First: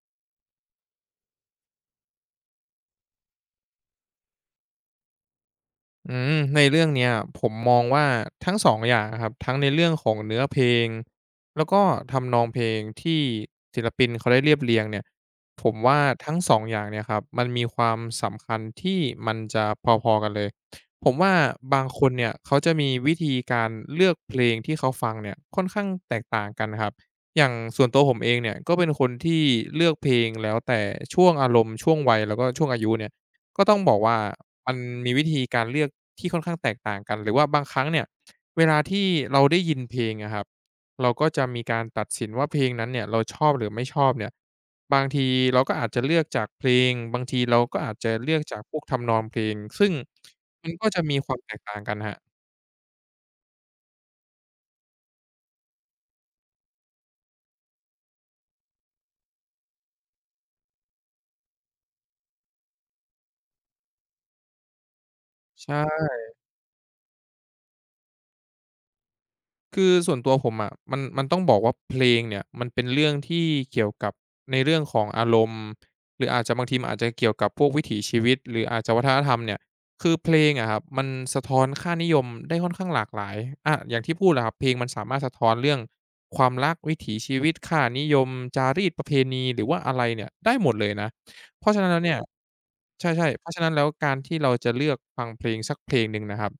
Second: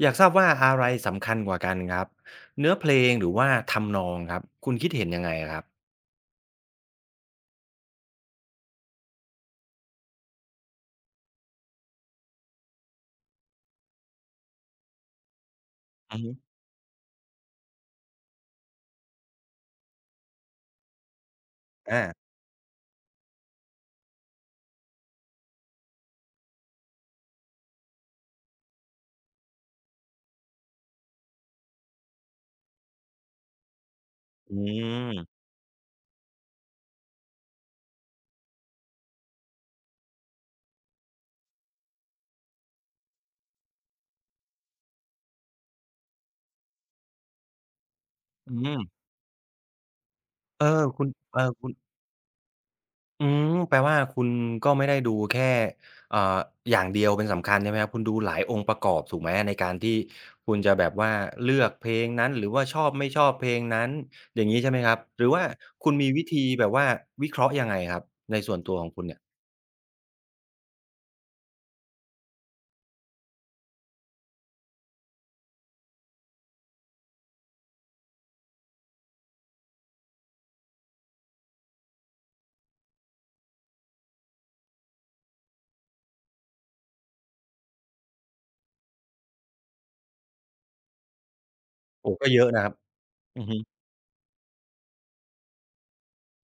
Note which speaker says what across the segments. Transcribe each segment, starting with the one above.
Speaker 1: อยากทราบว่าอะไรสำคัญกว่ากันครับเนื้อเพลงหรือว่าทำนองครับคุณคิดเห็นยังไงครับ
Speaker 2: อืมในเรื่องเนี้ยผมมองว่าทั้งสองอย่างครับทั้งในเรื่องของเนื้อเพลงแล้วก็ทำนองเพลงที่ศิลปินเขาได้เรียบเรียงเนี่ยผมว่า
Speaker 1: อือฮึ
Speaker 2: ทั้งสองอย่างเนี่ยครับมันมีความสำคัญที่มันจะพอๆกันเลยผมว่าบางคน
Speaker 1: อา
Speaker 2: เนี่ยเขาจะมีวิธีการเลือกเพลงที่เขาฟังเนี่ยค่อนข้างแตกต่างกันครับอย่างส่วนตัวผมเองเนี่ยก็เป็นคนที่เลือกเพลงแล้วแต่ช่วงอารมณ์ช่วงวัยแล้วก็ช่วงอายุเนี่ยก็ต้องบอกว่า
Speaker 1: อื
Speaker 2: มันมีวิ
Speaker 1: ม
Speaker 2: ธีการเลือกที่ค่อนข้างแตกต่างกันหรือว่าบางครั้งเนี่ยเวลาที่เราได้ยินเพลงอะครับเราก็จะมีการตัดสินว่าเพลงนั้นเนี่ยเราชอบหรือไม่ชอบเนี่ยบางทีเราก็อาจจะเลือกจากเพลงบางทีเราก็อาจจะเลือก
Speaker 1: อื
Speaker 2: จากพว
Speaker 1: ม
Speaker 2: กทำนองเพลงซึ่ง
Speaker 1: เออ
Speaker 2: มันก็จะ
Speaker 1: คุณ
Speaker 2: มีควา
Speaker 1: เอ
Speaker 2: ม
Speaker 1: อ
Speaker 2: แตก
Speaker 1: คุณ
Speaker 2: ต่างกันครับ
Speaker 1: แปลว่าคุณก็ไม่ได้ดูแค่เอ่ออย่างเดียวเป็นสำคัญใช่ไหมครับคุณดูหลายองค์ประกอบถูกไหมในการที่คุณจะแบบว่าเลือกเพลงนั้นหรือว่าชอบไม่ชอบเพลงนั้นอย่างงี้ใช่ไหมครับหรือว่า
Speaker 2: ใช่
Speaker 1: คุณมีวิธีแบบว่าวิเคราะห์ยังไงครับในส่วนตัวของคุณเนี่ย
Speaker 2: คือส่วนตัวผมอะมันต้องบอกว่าเพลงเนี่ยมันเป็นเรื่องที่เกี่ยวกับในเรื่องของอารมณ์หรืออาจจะบางทีมันอาจจะเกี่ยวกับพวกวิถีชีวิตหรืออาจจะวัฒนธรรมเนี่ยคือเพลงอะครับมันสะท้อนค่านิยมได้ค่อนข้างหลากหลายอาอย่างที่พูดแหละครับเพลงมันสามารถสะท้อนเรื่องความรักวิถีชีวิตค่านิยมจารีตประเพณีหรือว่าอะไรเนี่ยได้หมดเลยนะเพราะฉะนั้นแล้ว
Speaker 1: โอ้
Speaker 2: เนี่ย
Speaker 1: ก็เยอะนะครับ
Speaker 2: ใช่ๆ
Speaker 1: อื
Speaker 2: เพ
Speaker 1: อ
Speaker 2: ราะ
Speaker 1: ฮึ
Speaker 2: ฉะนั้นแล้วการที่เราจะเลือกฟังเพลงสักเพลงหนึ่งนะครับ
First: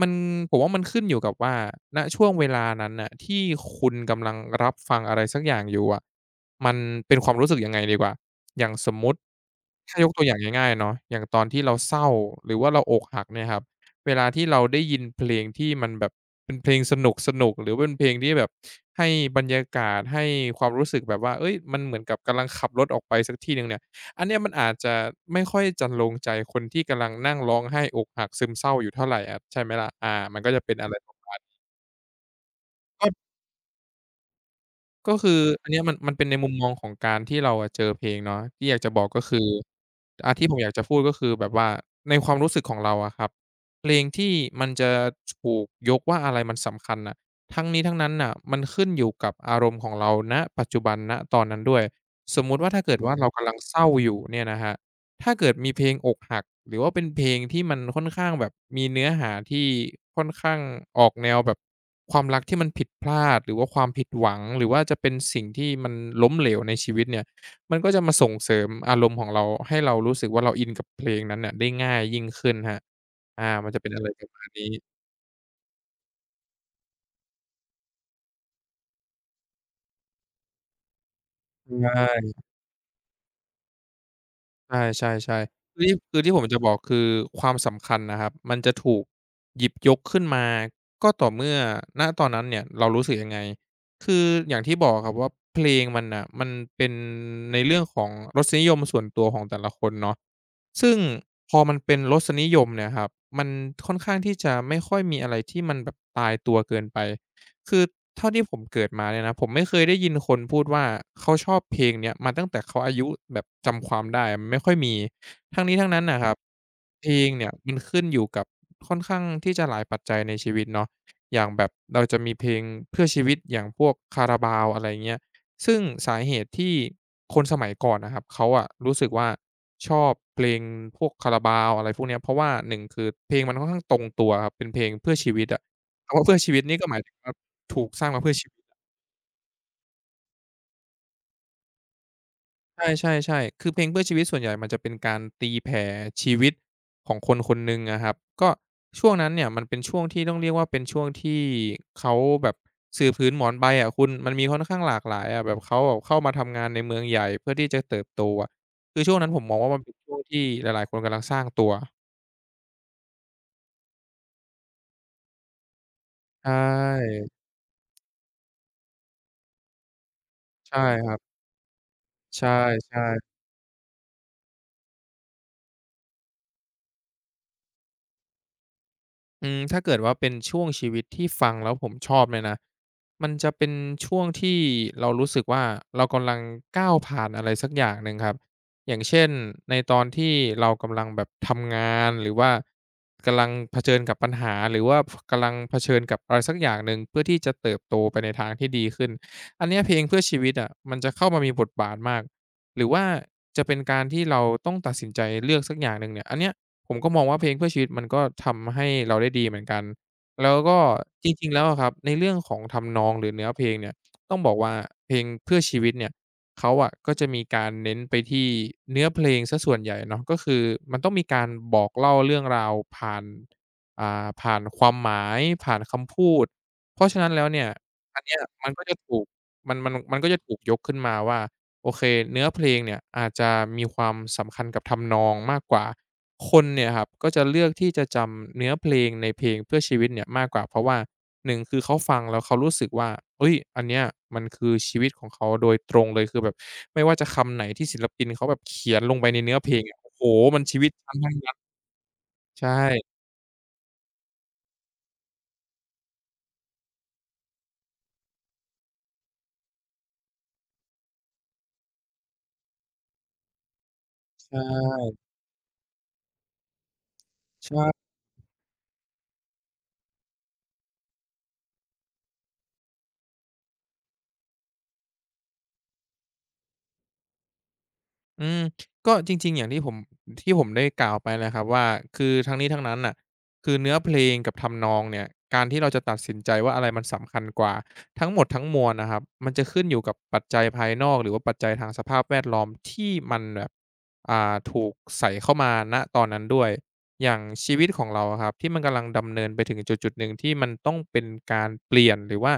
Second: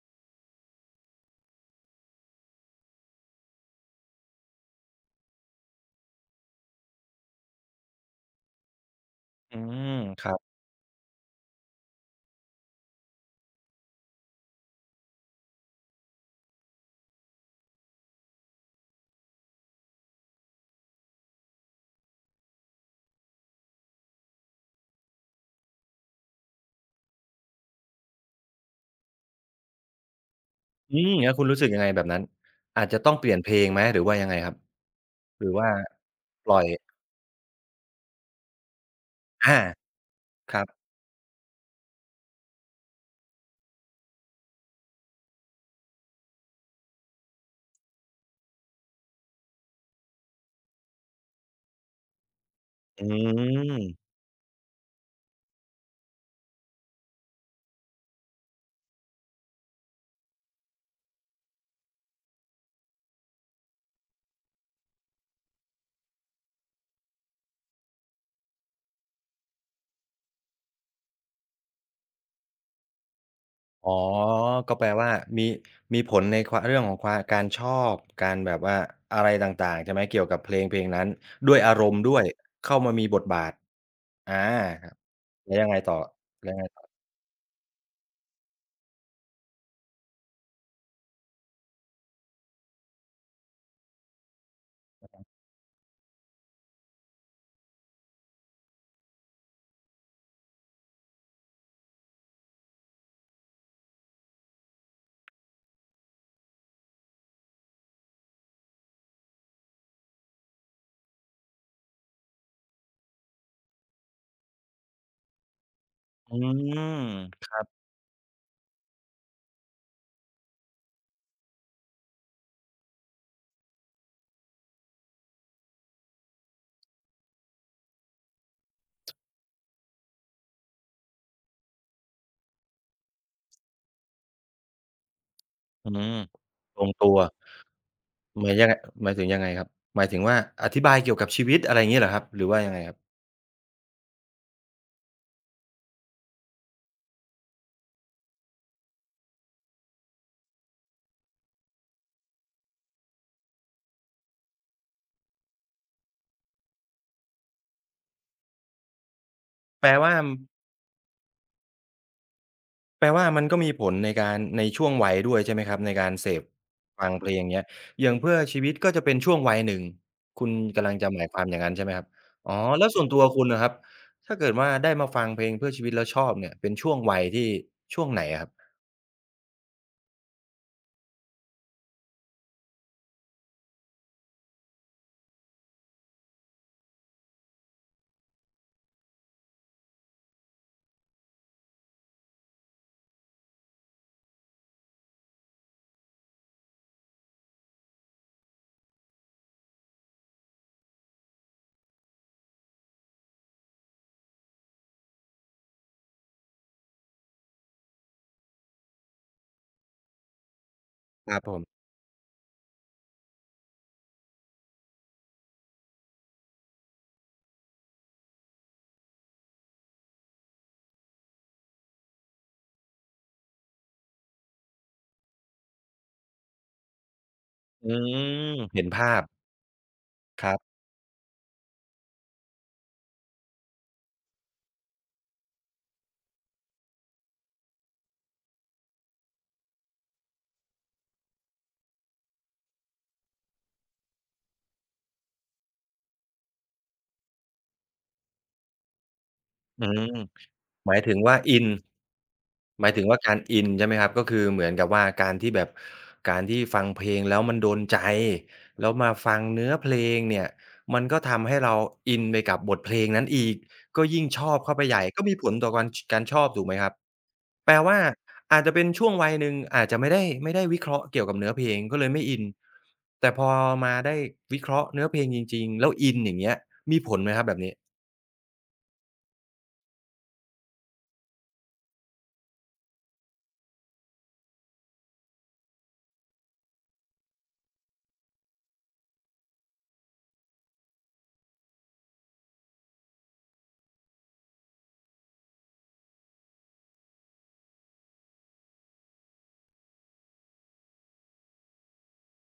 Speaker 2: มันผมว่ามันขึ้นอยู่กับว่าณช่วงเวลานั้นน่ะที่คุณกำลังรับฟังอะไรสักอย่างอยู่อะมันเป็นความรู้สึกยังไงดีกว่าอย่างสมมุติ
Speaker 1: อืม
Speaker 2: ถ้ายกตั
Speaker 1: ค
Speaker 2: วอ
Speaker 1: รั
Speaker 2: ย่าง
Speaker 1: บ
Speaker 2: ง่ายๆเนาะอย่างตอนที่เราเศร้าหรือว่าเราอกหักเนี่ยครับเวลาที่เราได้ยินเพลงที่มันแบบเป็นเพลงสนุกๆหรือเป็นเพลงที่แบบให้บรรยากาศให้ความรู้สึกแบบว่าเฮ้ยมันเหมือนกับกำลังขับรถออกไปสักที่หนึ่งเนี่ย อันเนี้ยมันอาจจะไม่ค่อยจนลงใจคนที่กำลังนั่งร้องไห้อกหักซึมเศร้าอยู่เท่าไรอะใช่ไหมล่ะอามันก็จะเป็นอะไร
Speaker 1: อืมแล้วคุณรู้สึกยังไงแบบนั้นอาจจะต้อง
Speaker 2: ก็
Speaker 1: เปลี่ยนเพลงไหมหรือว่ายังไงครับ
Speaker 2: ก็คือ
Speaker 1: หรือ
Speaker 2: อั
Speaker 1: ว่า
Speaker 2: นเนี้ยมันเป็นใน
Speaker 1: ป
Speaker 2: มุ
Speaker 1: ล่
Speaker 2: ม
Speaker 1: อ
Speaker 2: ม
Speaker 1: ย
Speaker 2: องของการที่เราอะเจอเพลงเนาะที่อยากจะบอกก็คือ
Speaker 1: อา
Speaker 2: อาที่ผ
Speaker 1: ค
Speaker 2: ม
Speaker 1: รั
Speaker 2: อ
Speaker 1: บ
Speaker 2: ยากจะพูดก็คือแบบว่าในความรู้สึกของเราอะครับเพลงที่มันจะถูกยกว่าอะไรมันสำคัญน่ะทั้งนี้ทั้งนั้นน่ะมันขึ้นอยู่กับอารมณ์ของเราณปัจจุบันณตอนนั้นด้วยสมมุติว่าถ้าเกิด
Speaker 1: อื
Speaker 2: ว่าเรากำลังเศ
Speaker 1: ม
Speaker 2: ร้าอยู่เนี่ยนะครับ ถ้าเกิดมีเพลงอกหักหรือว่าเป็นเพลงที่มันค่อนข้างแบบมีเนื้อหาที่ค่อนข้างออกแนวแบบความรักที่มันผิดพลาดหรือว่าความผิดหวังหรือว่าจะเป็นสิ่งที่มันล้มเหลวในชีวิตเนี่ยมันก็จะมาส่งเสริมอารมณ์ของเราให้เรารู้สึกว่าเราอินกับเพลงนั้นน่ะได้ง่ายยิ่งขึ้นครับอามันจะเป็
Speaker 1: อ๋อ
Speaker 2: นอะไรประมาณ
Speaker 1: ก็แปล
Speaker 2: นี้
Speaker 1: ว่ามีมีผลในความเรื่องของความการชอบการแบบว่าอะไรต่างๆใช่ไหมเกี่ยวกับเพลงเพลงนั้นด้วย
Speaker 2: ใช
Speaker 1: อารมณ์ด้วย
Speaker 2: ่
Speaker 1: เข้ามามีบทบาทอา
Speaker 2: ใช่
Speaker 1: ครับ
Speaker 2: ใช่ใช่
Speaker 1: แล้วยังไง
Speaker 2: คือ
Speaker 1: ต่
Speaker 2: ที่
Speaker 1: อ
Speaker 2: คือที่ผม
Speaker 1: แล้วยั
Speaker 2: จะ
Speaker 1: งไง
Speaker 2: บอก
Speaker 1: ต่
Speaker 2: คื
Speaker 1: อ
Speaker 2: อความสำคัญนะครับมันจะถูกหยิบยกขึ้นมาก็ต่อเมื่อณตอนนั้นเนี่ยเรารู้สึกยังไงคืออย่างที่บอกอะครับว่าเพลงมันน่ะมันเป็นในเรื่องของรสนิยมส่วนตัวของแต่ละคนเนาะซึ่งพอมันเป็นรสนิยมเนี่ยครับมันค่อนข้างที่จะไม่ค่อยมีอะไรที่มันแบบตายตัวเกินไป คือเท่าที่ผมเกิดมาเนี่ยนะผมไม่เคยได้ยินคนพูดว่าเขาชอบเพลงเนี้ยมาตั้งแต่เขาอายุแบบจำความได้อะมันไม่ค่อยมีทั้งนี้ทั้งนั้นน่ะครั
Speaker 1: อื
Speaker 2: บ
Speaker 1: ม
Speaker 2: เพลง
Speaker 1: ค
Speaker 2: เนี่ย
Speaker 1: รับ
Speaker 2: มันขึ้นอยู่กับค่อนข้างที่จะหลายปัจจัยในชีวิตเนาะอย่างแบบเราจะมีเพลงเพื่อชีวิตอย่างพวก Carabao อะไรเงี้ยซึ่งสาเหตุที่คนสมัยก่อนนะครับเขาอะรู้สึกว่าชอบเพลงพวก Carabao อะไรพวกเนี้ยเพราะว่าหนึ่งคือเพลงมันค่อนข้างตรงตัวครับเป็นเพลงเพื่อชีวิตอะ
Speaker 1: อืม
Speaker 2: คำว่าเพื่อชีวิตนี่
Speaker 1: ล
Speaker 2: ก็
Speaker 1: ง
Speaker 2: หมาย
Speaker 1: ตั
Speaker 2: ถึง
Speaker 1: ว
Speaker 2: ว่า ถูกสร้างมาเพื่อ
Speaker 1: ห
Speaker 2: ชี
Speaker 1: มาย
Speaker 2: วิต
Speaker 1: ยังไงหมายถึงยังไงครับหมายถึงว่าอธิบายเกี่ยวกับชีวิตอะไรงี้เหรอครับหรือว่ายัง
Speaker 2: ใ
Speaker 1: ไงครับ
Speaker 2: ช่ๆๆคือเพลงเพื่อชีวิตส่วนใหญ่มันจะเป็นการตีแผ่ชีวิตของคนคนหนึ่งอะครับก็ช่วงนั้นเนี่ยมันเป็นช่วงที่ต้องเรียกว่าเป็นช่วงที่เขาแบบสื่อผืนหมอนใบอะคุณมันมีค่อนข้างหลากหลายอะแบบเขาแบบเข้ามาทำงานในเมืองใหญ่เพื่อที่จะเติบโตอะคือช่วงนั้นผมมองว่ามัน
Speaker 1: แปล
Speaker 2: เป็นช่
Speaker 1: ว่า
Speaker 2: วงที่หลายๆคนกำลังสร้างตัว
Speaker 1: แปลว่ามันก็มีผลในการในช่วงวัยด้วยใช่ไหมครับในการเสพ
Speaker 2: ใช
Speaker 1: ฟัง
Speaker 2: ่
Speaker 1: เพลงเงี้ยอย่างเพื่อชีวิตก็จะเป็นช่วงวัยหนึ่งคุณ
Speaker 2: ใช่
Speaker 1: กำลัง
Speaker 2: ค
Speaker 1: จะ
Speaker 2: รั
Speaker 1: หมาย
Speaker 2: บ
Speaker 1: ความอย่างนั้นใช่ไหมครับ
Speaker 2: ใช
Speaker 1: อ๋อแล้ว
Speaker 2: ่
Speaker 1: ส่วนตัว
Speaker 2: ๆ
Speaker 1: คุณน่ะครับถ้าเกิดว่าได้มาฟังเพลงเพื่อชีวิตแล้วชอบเนี่ยเป็นช่วงวัยที่ช่วงไหนอะครับ
Speaker 2: อืมถ้าเกิดว่าเป็นช่วงชีวิตที่ฟังแล้วผมชอบเนี่ยนะมันจะเป็นช่วงที่เรารู้สึกว่าเรากำลังก้าวผ่านอะไรสักอย่างหนึ่งครับอย่างเช่นในตอนที่เรากำลังแบบทำงานหรือว่ากำลังเผชิญกับปัญหาหรือว่ากำลังเผชิญกับอะไรสักอย่างหนึ่งเพื่อที่จะเติบโตไปในทางที่ดีขึ้นอันเนี้ยเพลงเพื่อชีวิตอะมันจะเข้ามามีบทบาทมากหรือว่าจะเป็นการที่เราต้องตัดสินใจเลือกสักอย่างหนึ่งเนี่ยอันเนี้ย ผมก็มองว่าเพลงเพื่อชีวิตมันก็ทำให้เราได้ดีเหมือนกัน แล้วก็จ
Speaker 1: ครับ
Speaker 2: ริง
Speaker 1: ผ
Speaker 2: ๆแล้วอะค
Speaker 1: ม
Speaker 2: รับในเรื่องของทำนองหรือเนื้อเพลงเนี่ยต้องบอกว่าเพลงเพื่อชีวิตเนี่ยเขาอะก็จะมีการเน้นไปที่เนื้อเพลงเสียส่วนใหญ่เนาะก็คือมันต้องมีการบอกเล่าเรื่องราวผ่านผ่านความหมายผ่านคำพูดเพราะฉะนั้นแล้วเนี่ย
Speaker 1: อื
Speaker 2: อันเนี้ย
Speaker 1: ม
Speaker 2: มันก็
Speaker 1: เห็น
Speaker 2: จะ
Speaker 1: ภา
Speaker 2: ถู
Speaker 1: พ
Speaker 2: กมันก็จะ
Speaker 1: ค
Speaker 2: ถู
Speaker 1: รั
Speaker 2: กย
Speaker 1: บ
Speaker 2: กขึ้นมาว่า โอเคเนื้อเพลงเนี่ยอาจจะมีความสำคัญกับทำนองมากกว่าคนเนี่ยครับก็จะเลือกที่จะจำเนื้อเพลงในเพลงเพื่อชีวิตเนี่ยมากกว่าเพราะว่าหนึ่งคือเขาฟังแล้วเขารู้สึกว่าเฮ้ยอันเนี้ยมันคือชีวิตของเขาโดยตรงเลยคือแบบไม่ว่าจะคำไหนที่ศิลปินเขาแบบเขียนลงไปในเนื้อเพลง
Speaker 1: อื
Speaker 2: อะโอ้
Speaker 1: ม
Speaker 2: โฮมันชีวิ
Speaker 1: ห
Speaker 2: ต
Speaker 1: มาย
Speaker 2: ฉั
Speaker 1: ถึ
Speaker 2: น
Speaker 1: ง
Speaker 2: ทั้ง
Speaker 1: ว่า
Speaker 2: นั้น
Speaker 1: อิน
Speaker 2: ใช่
Speaker 1: หมายถึงว่าการอินใช่ไหมครับก็คือเหมือนกับว่าการที่แบบการที่ฟังเพลงแล้วมันโดนใจแล้วมาฟังเนื้อเพลงเนี่ยมันก็ทำให้เราอินไปกับบทเพลงนั้นอีกก็ยิ่งชอบเข้าไปให
Speaker 2: ใช่
Speaker 1: ญ่ก็มีผลต่อการชอบถูกไหมครับแปลว่า
Speaker 2: ใช่
Speaker 1: อาจจะเป็นช่วงวัยหนึ่งอาจจะไม่ได้วิเคราะห์เกี่ยวกับเนื้อเพลงก็เลยไม่อินแต่พอมาได้วิเคราะห์เนื้อเพลงจริงๆแล้วอินอย่างเงี้ยมีผลไหมครับแบบนี้
Speaker 2: อืมก็จริงๆอย่างที่ผมได้กล่าวไปแหล้วครับว่าคือทั้งนี้ทั้งนั้นน่ะคือเนื้อเพลงกับทำนองเนี่ยการที่เราจะตัดสินใจว่าอะไรมันสำคัญกว่าทั้งหมดทั้งมวลนะครับมันจะขึ้นอยู่กับปัจจัยภายนอกหรือว่าปัจจัยทางสภาพแวดล้อมที่มันแบบถูกใส่เข้ามาณตอนนั้นด้วยอย่างชีวิตของเราอะครับที่มันกำลังดำเนินไปถึงจุดๆหนึ่งที่มันต้องเป็นการเปลี่ยนหรือว่า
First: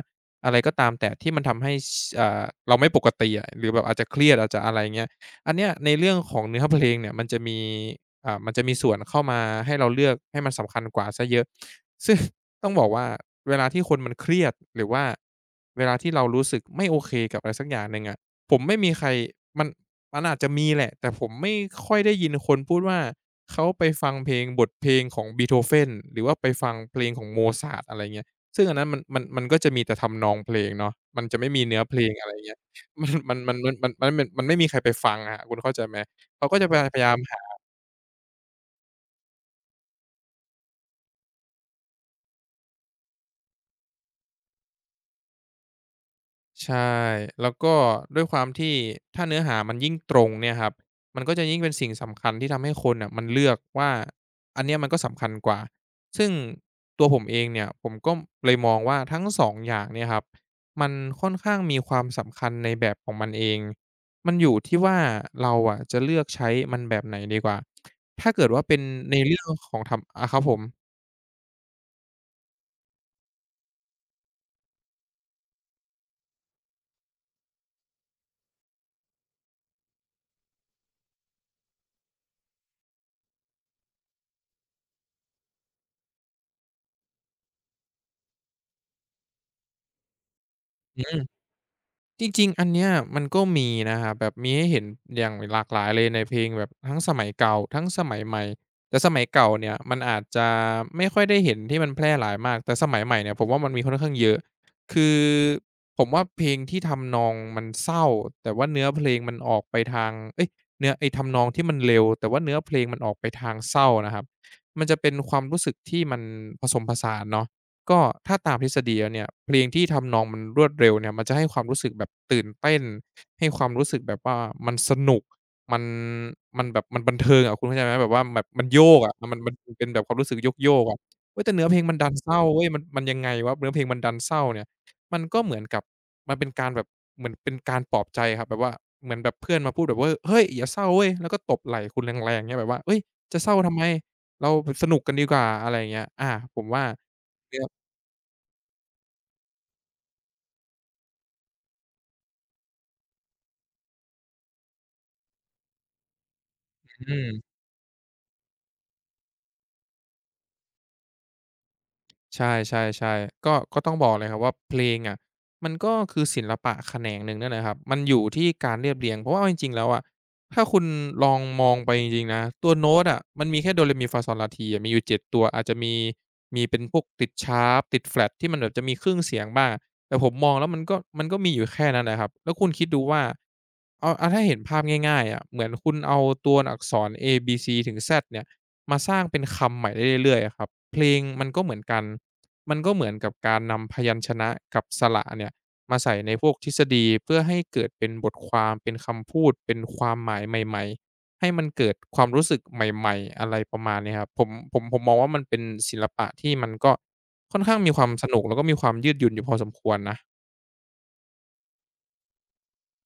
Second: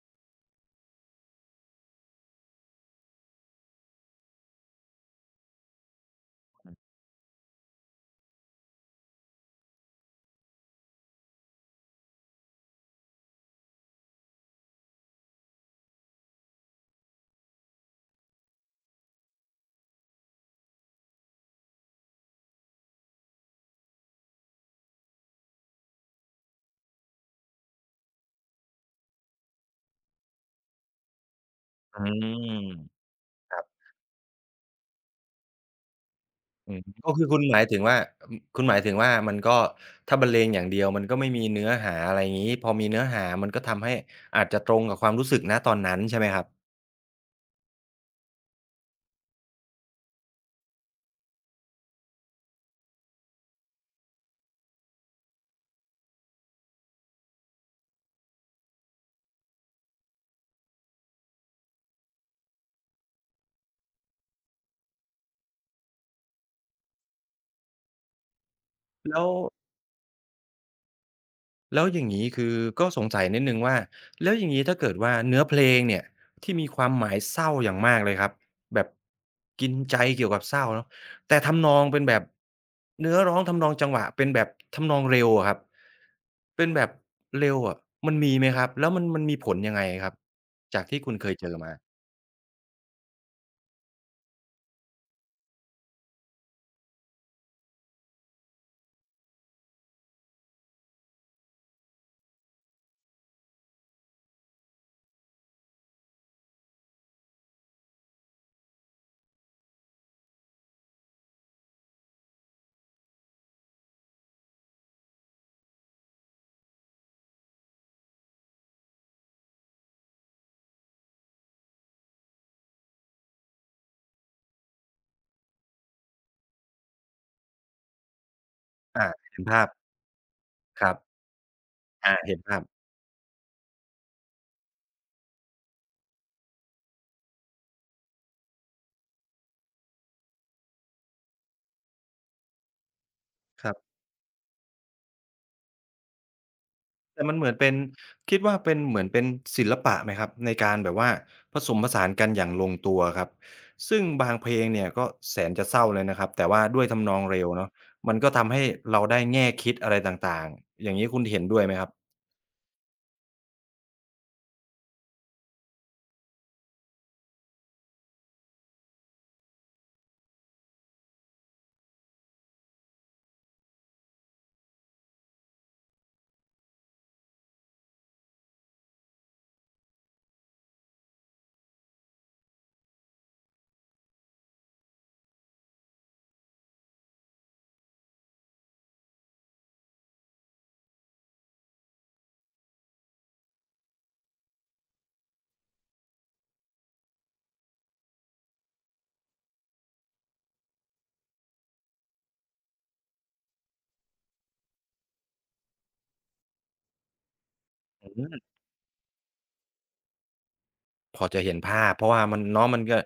Speaker 2: อะไรก็ตามแต่ที่มันทำให้ชอ่าเราไม่ปกติอะหรือแบบอาจจะเครียดอาจจะอะไรเงี้ย อันเนี้ยในเรื่องของเนื้อเพลงเนี่ยมันจะมีมันจะมีส่วนเข้ามาให้เราเลือกให้มันสำคัญกว่าเสียเยอะ ซึ่งต้องบอกว่าเวลาที่คนมันเครียดหรือว่าเวลาที่เรารู้สึกไม่โอเคกับอะไรสักอย่างหนึ่งอะผมไม่มีใครมันมันอาจจะมีแหละแต่ผมไม่ค่อยได้ยินคนพูดว่าเขาไปฟังเพลงบทเพลงของ Beethoven หรือว่าไปฟังเพลงของ Mozart อะไรเงี้ยซึ่งอันนั้นมันก็จะมีแต่ทำนองเพลงเนาะมันจะไม่มีเนื้อเพล
Speaker 1: อื
Speaker 2: งอะไรเงี้ย
Speaker 1: ม
Speaker 2: มันมันมันมันไม่มีใครไปฟังอะคุณเข้าใจไหมเขาก็จะ
Speaker 1: อื
Speaker 2: พยา
Speaker 1: ม
Speaker 2: ยาม
Speaker 1: ก็คือคุณ
Speaker 2: หา
Speaker 1: หมายถึงว่าอืมคุณหมายถึงว่ามันก็ถ้าบรรเลงอย่างเดียวมันก็ไม่มีเนื้อหาอะไรงี้พอมีเนื้อหามันก็ทำให้อาจจะตรงกับความรู้สึกณตอนนั้นใช่ไหมครับ
Speaker 2: ใช่แล้วก็ด้วยความที่ถ้าเนื้อหามันยิ่งตรงเนี่ยครับมันก็จะยิ่งเป็นสิ่งสำคัญที่ทำให้คนน่ะมันเลือกว่าอันเนี้ยมันก็สำคัญกว่าซึ่งตัวผมเองเนี่ยผมก็เลยมองว่าทั้งสองอย่างเนี่ยครับมันค่อนข้างมีความสำคัญในแบบของมันเองมันอยู่ที่ว่าเราอะจะเลือกใช้มันแบบไหนดีกว่าถ้าเกิดว่าเป็นใน
Speaker 1: แล้ว
Speaker 2: เรื่องของทำครับผม
Speaker 1: แล้วอย่างนี้คือก็สงสัยนิดนึงว่าแล้วอย่างนี้ถ้าเกิดว่าเนื้อเพลงเนี่ยที่มีความหมายเศร้าอย่างมากเลยครับแบบกินใจเกี่ยวกับเศร้าเนาะแต่ทำนองเป็นแบบเนื้อร้องทำนองจังหวะเป็นแบบทำนองเร็วอะครับเป็นแบบเร็วอะมันมีไหมครับแล้วมันมีผลยังไงครับจากที่
Speaker 2: อื
Speaker 1: คุณเค
Speaker 2: ม
Speaker 1: ยเจอมา
Speaker 2: จริงๆอันเนี้ยมันก็มีนะครับแบบมีให้เห็นอย่างหลากหลายเลยในเพลงแบบทั้งสมัยเก่าทั้งสมัยใหม่แต่สมัยเก่าเนี่ยมันอาจจะไม่ค่อยได้เห็นที่มันแพร่หลายมากแต่สมัยใหม่เนี่ยผมว่ามันมีค่อนข้างเยอะคือผมว่าเพลงที่ทำนองมันเศร้าแต่ว่าเนื้อเพลงมันออกไปทางเอ๊ยเนื้อไอ้ทำนองที่มันเร็วแต่ว่าเนื้อเพลงมันออกไปทางเศร้านะครับมันจะเป็นความรู้สึกที่มันผสมผสานเนาะ ก็ถ้าตามทฤษฎีแล้วเนี่ยเพลงที่ทำนองมันรวดเร็วเนี่ยมันจะให้ความรู้สึกแบบตื่นเต้นให้ความรู้สึกแบบว่ามันสนุกมันมันแบบมันบันเทิงอะคุณเข้าใจไหมแบบว่าแบบมันโยก
Speaker 1: อา
Speaker 2: อะมัน
Speaker 1: เห็น
Speaker 2: มัน
Speaker 1: ภาพ
Speaker 2: มันเป็นแบบความรู้สึกโย
Speaker 1: ค
Speaker 2: กๆ
Speaker 1: รั
Speaker 2: อะ
Speaker 1: บ
Speaker 2: เฮ้ยแต่เนื้อเพลงมันดั
Speaker 1: อา
Speaker 2: นเศ
Speaker 1: เห็น
Speaker 2: ร้า
Speaker 1: ภาพ
Speaker 2: เว้ยมันยังไงวะเนื้อเพลงมันดันเศร้าเนี่ยมันก็เหมือนกับมันเป็นการแบบเหมือนเป็นการปลอบใจครับแบบว่าเหมือนแบบเพื่อนมาพูดแบบว่าเฮ้ยอย่าเศร้าเว้ยแล้วก็ตบไหล่คุณแรงๆเงี้ยแบบว่าเฮ้ยจะเศร้า
Speaker 1: ครั
Speaker 2: ทำไม
Speaker 1: บ
Speaker 2: เราสนุกกันดีกว่าอะไรอย่างเงี้ยอาผมว่า
Speaker 1: แต่มันเหมือน
Speaker 2: เนื้อ
Speaker 1: เป็นคิดว่าเป็นเหมือนเป็นศิลปะไหมครับในการแบบว่าผสมผสานกันอย่างลงตัวครับซึ่งบางเพลงเนี่ยก็แสนจะเศร้าเลยนะครับแต่ว่าด้วยทำ
Speaker 2: อื
Speaker 1: นองเร็ว
Speaker 2: ม
Speaker 1: เนาะมันก็ทำให้เราได้แง่คิดอะไรต่างๆอย่างงี้คุณเห็นด้วยไหมครับ
Speaker 2: ใช่ๆๆก็ต้องบอกเลยครับว่าเพลงอะมันก็คือศิลปะแขนงหนึ่งนั่นแหละครับมันอยู่ที่การเรียบเรียงเพราะว่าเอาจริงๆแล้วอะถ้าคุณลองมองไปจริงๆนะตัวโน้ตอะมันมีแค่โดเรมีฟาซอลาทีอะมีอยู่7ตัวอาจจะมีเป็นพวกติดชาร์ปติดแฟลตที่มันแบบจะมีครึ่งเสียงบ้างแต่ผมมองแล้วมันก็มีอยู่แค่นั้นแหละครับแล้วคุณคิดดูว่าเอาถ้าเห็นภาพง่ายๆอะเหมือนคุณเอาตัวอักษรเอบีซีถึง Z เนี่ยมาสร้างเป็นคำใหม่ได้เรื่อยๆอะครับเพลงมันก็เหมือนกัน มันก็เหมือนกับการนำพยัญชนะกับสระเนี่ยมาใส่ในพวกทฤษฎีเพื่อให้เกิดเป็นบทความเป็นคำพูดเป็นความหมายใหม่ๆให้มันเกิดความรู้สึกใหม่ๆอะไรประมาณเนี้ยครับผมมองว่ามันเป็นศิลปะที่มันก็ค่อนข้างมีควา
Speaker 1: อื
Speaker 2: มส
Speaker 1: อ
Speaker 2: นุก
Speaker 1: ฮึ
Speaker 2: แล้วก็มีความยืดหยุ่นอยู่พอสมควรนะ
Speaker 1: พอจะเห็นภาพเพราะว่ามันเนาะมันก็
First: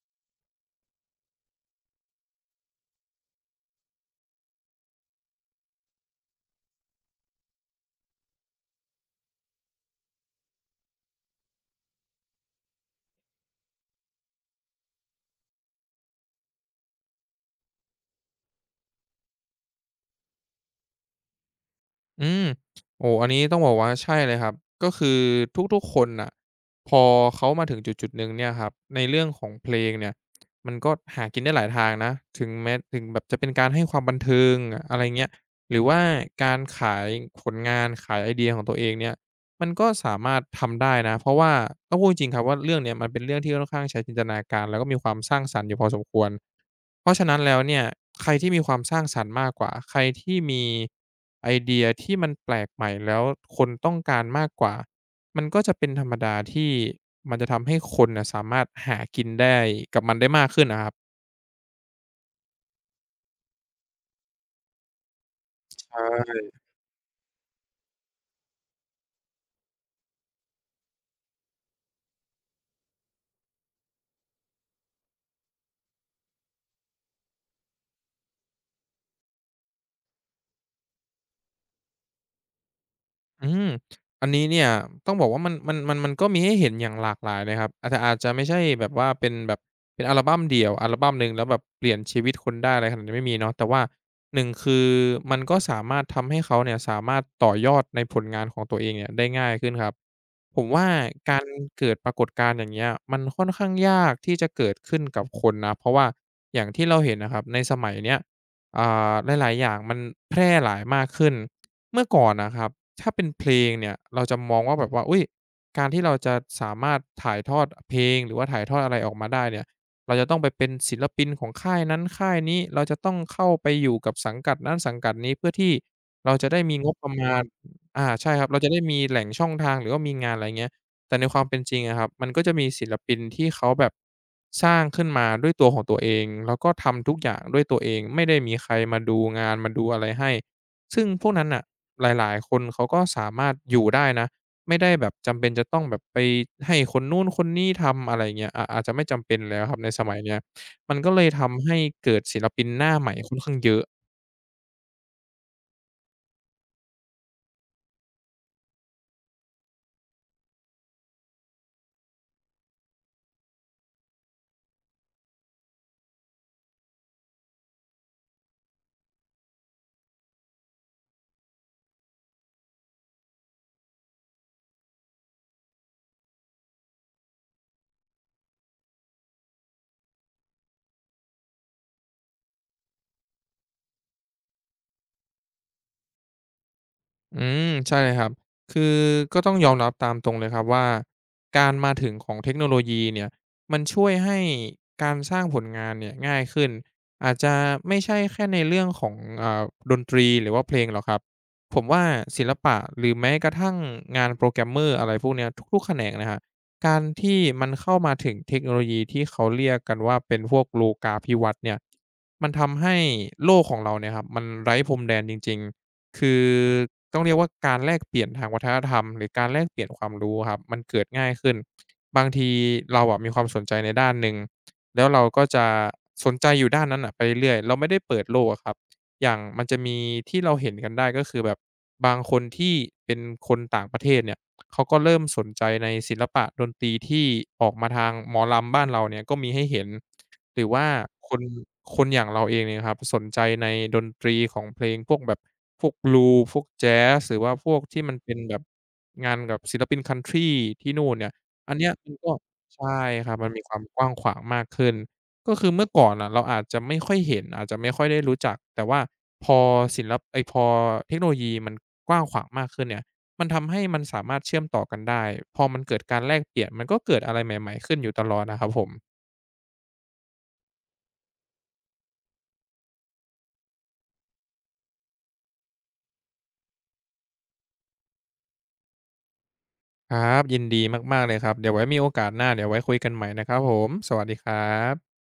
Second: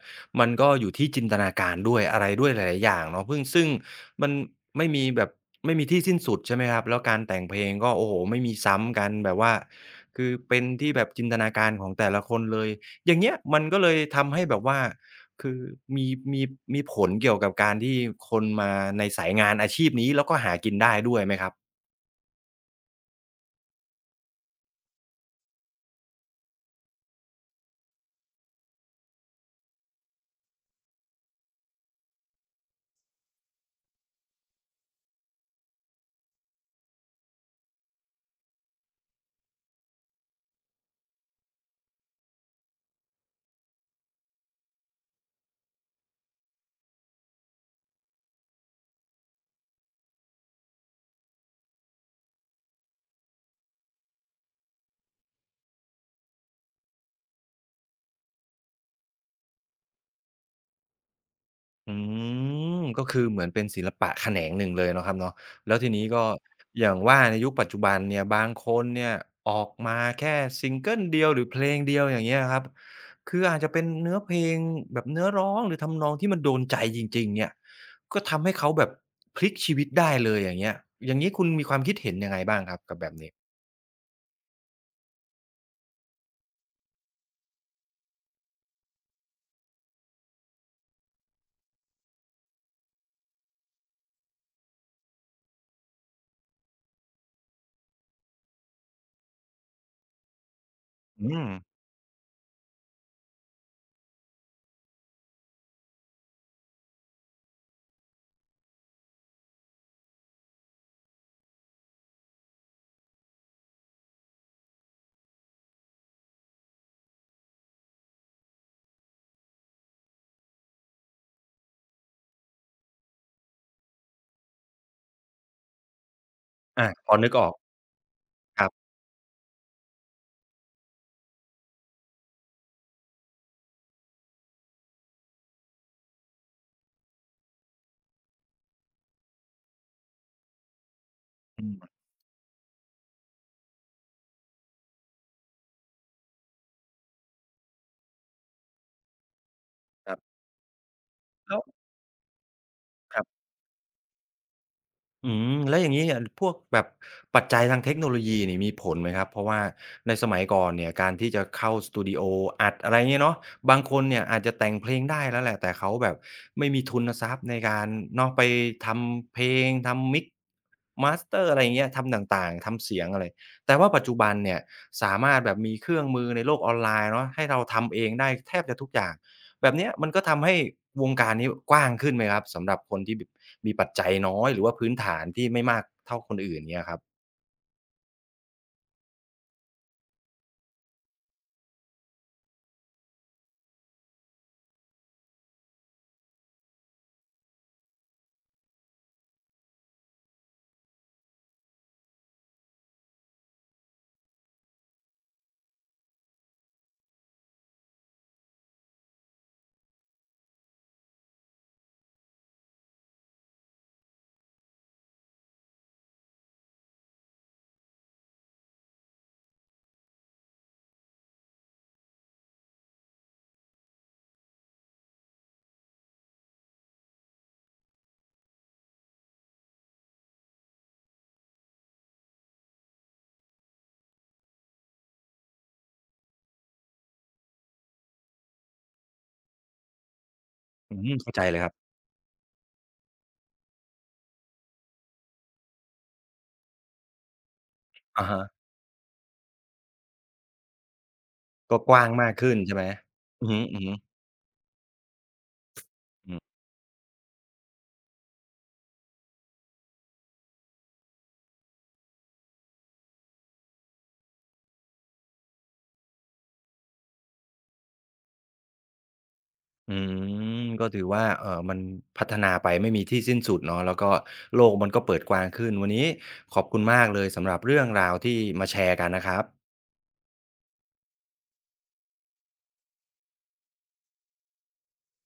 Speaker 1: มันก็อยู่ที่จินตนาการด้วยอะไรด้วยหลายๆอย่างเนาะพึ่งซึ่งมันไม่มีแบบไม่มีที่สิ้นสุดใช่ไหมครับแล้วการแต่งเพลงก็โอ้โฮไม่มีซ้ำกันแบบว่าคือเป็นที่แบบจินตนาการของแต่ละคนเลยอย่างเงี้ยมันก็เลยทำให้แบบว่าคือมีมีมีผลเกี่ยวกับการที่คนมาในสายงานอาชีพนี้แล้วก็หากินได้ด้วยไหมครับ
Speaker 2: อืมโอ้อันนี้ต้องบอกว่าใช่เลยครับก็คือทุกๆคนน่ะพอเขามาถึงจุดๆหนึ่งเนี่ยครับในเรื่องของเพลงเนี่ยมันก็หากินได้หลายทางนะถึงแม้ถึงแบบจะเป็นการให้ความบันเทิงอะไรเงี้ยหรือว่าการขายผลงานขายไอเดียของตัวเองเนี่ยมันก็สามารถทำได้นะเพราะว่าต้องพูดจริงๆครับว่าเรื่องเนี่ยมันเป็นเรื่องที่ค่อนข้างใช้จินตนาการแล้วก็มีความสร้างสรรค์อยู่พอสมควร เพราะฉะนั้นแล้วเนี่ยใครที่มีความสร้างสรรค์มากกว่าใครที่มีไอเดียที่มันแปลกใหม่แล้วคนต้องการมากกว่ามันก็จะเป็นธรรมดาที่มันจะทำให้คนน่ะสามารถหากินได้กับมันได้มากขึ้นอะครับ
Speaker 1: อืมก็คือเหมือนเป็นศิลปะแขนงหนึ่งเลยเนาะครับเนาะแล้วที
Speaker 2: ใช
Speaker 1: นี้ก็
Speaker 2: ่
Speaker 1: อย่างว่าในยุคปัจจุบันเนี่ยบางคนเนี่ยออกมาแค่ซิงเกิลเดียวหรือเพลงเดียวอย่างเงี้ยครับคืออาจจะเป็นเนื้อเพลงแบบเนื้อร้องหรือทำนองที่มันโดนใจจริงๆเนี่ยก็ทำให้เขาแบบพลิกชีวิตได้เลยอย่างเงี้ยอย่างงี้คุณมีความคิดเห็นยังไงบ้างครับกับแบบนี้
Speaker 2: อืมอันนี้เนี่ยต้องบอกว่ามันก็มีให้เห็นอย่างหลากหลายเลยครับอาจจะไม่ใช่แบบว่าเป็นแบบเป็นอัลบัมเดี่ยวอัลบัมหนึ่งแล้วแบบเปลี่ยนชีวิตคนได้อะไรขนาดนี้ไม่มีเนาะแต่ว่า1คือมันก็สามารถทำให้เขาเนี่ยสามารถต่อยอดในผลงานของตัวเองเนี่ยได้ง่ายขึ้นครับผมว่า
Speaker 1: อื
Speaker 2: การ
Speaker 1: ม
Speaker 2: เกิดปรากฏการณ์อย่างเงี้ยมันค่อนข้างยากที่จะเกิดขึ้นกับคนนะเพราะว่าอย่างที่เราเห็นนะครับในสมัยเนี้ยอ่หลายๆอย่างมันแพร่หลายมากขึ้น เมื่อก่อนนะครับถ้าเป็นเพลงเนี่ยเราจะมองว่าแบบว่าอุ๊ยการที่เราจะสามารถถ่ายทอดเพลงหรือว่าถ่ายทอดอะไรออกมาได้เนี่ยเราจะต้องไปเป็นศิลปินของค่ายนั้นค่ายนี้เราจะต้องเข้าไปอยู่กับสังกัดนั้นสังกัดนี้เพื่อที่เราจะได้มีง
Speaker 1: อา
Speaker 2: บป
Speaker 1: พ
Speaker 2: ระ
Speaker 1: อนึก
Speaker 2: มา
Speaker 1: อ
Speaker 2: ณ
Speaker 1: อก
Speaker 2: อาใช่ครับเรา
Speaker 1: ค
Speaker 2: จะ
Speaker 1: รั
Speaker 2: ได้
Speaker 1: บ
Speaker 2: มีแหล่งช่องทางหรือว่ามีงานอะไรเงี้ยแต่ในความเป็นจริงอะครับมันก็จะมีศิลปินที่เขาแบบสร้างขึ้นมาด้วยตัวของตัวเองแล้วก็ทำทุกอย่างด้วยตัวเองไม่ได้มีใครมาดูงานมาดูอะไรให้ซึ่งพวกนั้นน่ะ
Speaker 1: อืม
Speaker 2: หลายๆคนเขาก็สามารถอยู่ได้นะไม่ได้แบบจำเป็นจะต้องแบบไปให้คนนู้นคนนี้ทำอะไรเงี้ยอาจจะไม่จำเป็นแล้วครับในส
Speaker 1: ครั
Speaker 2: มัยเนี้ย
Speaker 1: บ
Speaker 2: มันก็เลย
Speaker 1: แล้ว
Speaker 2: ทำให้เกิดศิลปินหน้าใหม่
Speaker 1: ครั
Speaker 2: ค่อน
Speaker 1: บ
Speaker 2: ข้างเยอะ
Speaker 1: อืมแล้วอย่างนี้เนี่ยพวกแบบปัจจัยทางเทคโนโลยีนี่มีผลไหมครับเพราะว่าในสมัยก่อนเนี่ยการที่จะเข้าสตูดิโออัดอะไรเงี้ยเนาะบางคนเนี่ยอาจจะแต่งเพลงได้แล้วแหละแต่เขาแบบไม่มีทุนทรัพย์ในการเนาะไปทำเพลงทำมิก m a มาสเตอร์อะไรเงี้ยทำต่างๆทำเสียงอะไรแต่ว่าปัจจุบันเนี่ยสามารถแบบมีเครื่องมือในโลกออนไลน์เนาะให้เราทำเองได้แทบจะทุกอย่าง แบบเนี้ยมันก็ทำให้วงการนี้กว้างขึ้นไหมครับสำหรับคนที่แบบมีปัจจัยน้อยหรือว่าพื้นฐานที่ไม่มากเท่าคนอื่นเงี้ยครับ
Speaker 2: อืมใช่เลยครับคือก็ต้องยอมรับตามตรงเลยครับว่าการมาถึงของเทคโนโลยีเนี่ยมันช่วยให้การสร้างผลงานเนี่ยง่ายขึ้นอาจจะไม่ใช่แค่ในเรื่องของอ่าดนตรีหรือว่าเพลงหรอกครับผมว่าศิลปะหรือแม้กระทั่งงานโปรแกรมเมอร์อะไรพวกเนี้ยทุกๆแขนงนะครับการที่มันเข้ามาถึงเทคโนโลยีที่เขาเรียกกันว่าเป็นพวกโลกาภิวัตน์เนี่ยมันทำให้โลกของเราเนี่ยครับมันไร้พรมแดนจริงๆ คือต้องเรียกว่าการแลกเปลี่ยนทางวัฒนธรรมหรือการแลกเปลี่ยนความรู้อะครับมันเกิดง่ายขึ้นบางทีเราอะมีความสนใจในด้านหนึ่งแล้วเราก็จะสนใจอยู่ด้านนั้นน่ะไปเรื่อยๆเราไม่ได้เปิดโลกอะครับอย่างมันจะมีที่เราเห็นกันได้ก็คือแบบบางคนที่เป็นคนต่างประเทศเนี่ยเขาก็เริ่มสนใจในศิลปะดนตรีที่ออกมาทางหมอลำบ้านเราเนี่ยก็มีให้เห็น หรือว่า
Speaker 1: อืม
Speaker 2: ค
Speaker 1: เข้าใจ
Speaker 2: น
Speaker 1: เลยครับ
Speaker 2: คนอย่างเราเองเนี่ยครับสนใจในดนตรีของเพลงพวกแบบพวก Blues พวกแจ๊สหรือว่าพวกที่มัน
Speaker 1: อะ
Speaker 2: เป็น
Speaker 1: ฮะ
Speaker 2: แบบงานกับศิลปินคันทรีที่นู่นเนี่ยอัน
Speaker 1: ก็
Speaker 2: เนี้
Speaker 1: ก
Speaker 2: ย
Speaker 1: ว้าง
Speaker 2: มัน
Speaker 1: มา
Speaker 2: ก็
Speaker 1: กขึ้นใช่ไหม
Speaker 2: ใช่ครับ
Speaker 1: อื
Speaker 2: มั
Speaker 1: อ
Speaker 2: น
Speaker 1: ฮึ
Speaker 2: มีค
Speaker 1: อื
Speaker 2: วาม
Speaker 1: อฮึ
Speaker 2: กว้างขวางมากขึ้นก็คือเมื่อก่อนน่ะ
Speaker 1: อืม
Speaker 2: เราอาจจะไม่ค่อยเห็นอาจจะไม่ค่อยได้รู้จักแต่ว่าพอศิลปเอ๊ยพอเทคโนโลยีมันกว้างขวางมากขึ้นเนี่ยมันทำให้มันสามารถเชื่อมต่อกันได้พอมันเกิดการแลกเปลี่ยนมันก็เกิดอะไรใหม่ๆขึ้นอยู่ตลอดอะครับผม
Speaker 1: อืมก็ถือว่ามันพัฒนาไปไม่มีที่สิ้นสุดเนาะแล้วก็โลกมันก็เปิดกว้างขึ้นวันนี้ขอบคุณมากเลยสำหรับเรื่องราวที่มาแชร์กันนะครับ
Speaker 2: ครับยินดีมากๆเลยครับเดี๋ยวไว้มีโอกาสหน้าเดี๋ยวไว้คุยกันใหม่นะครับผมสวัสดีครับ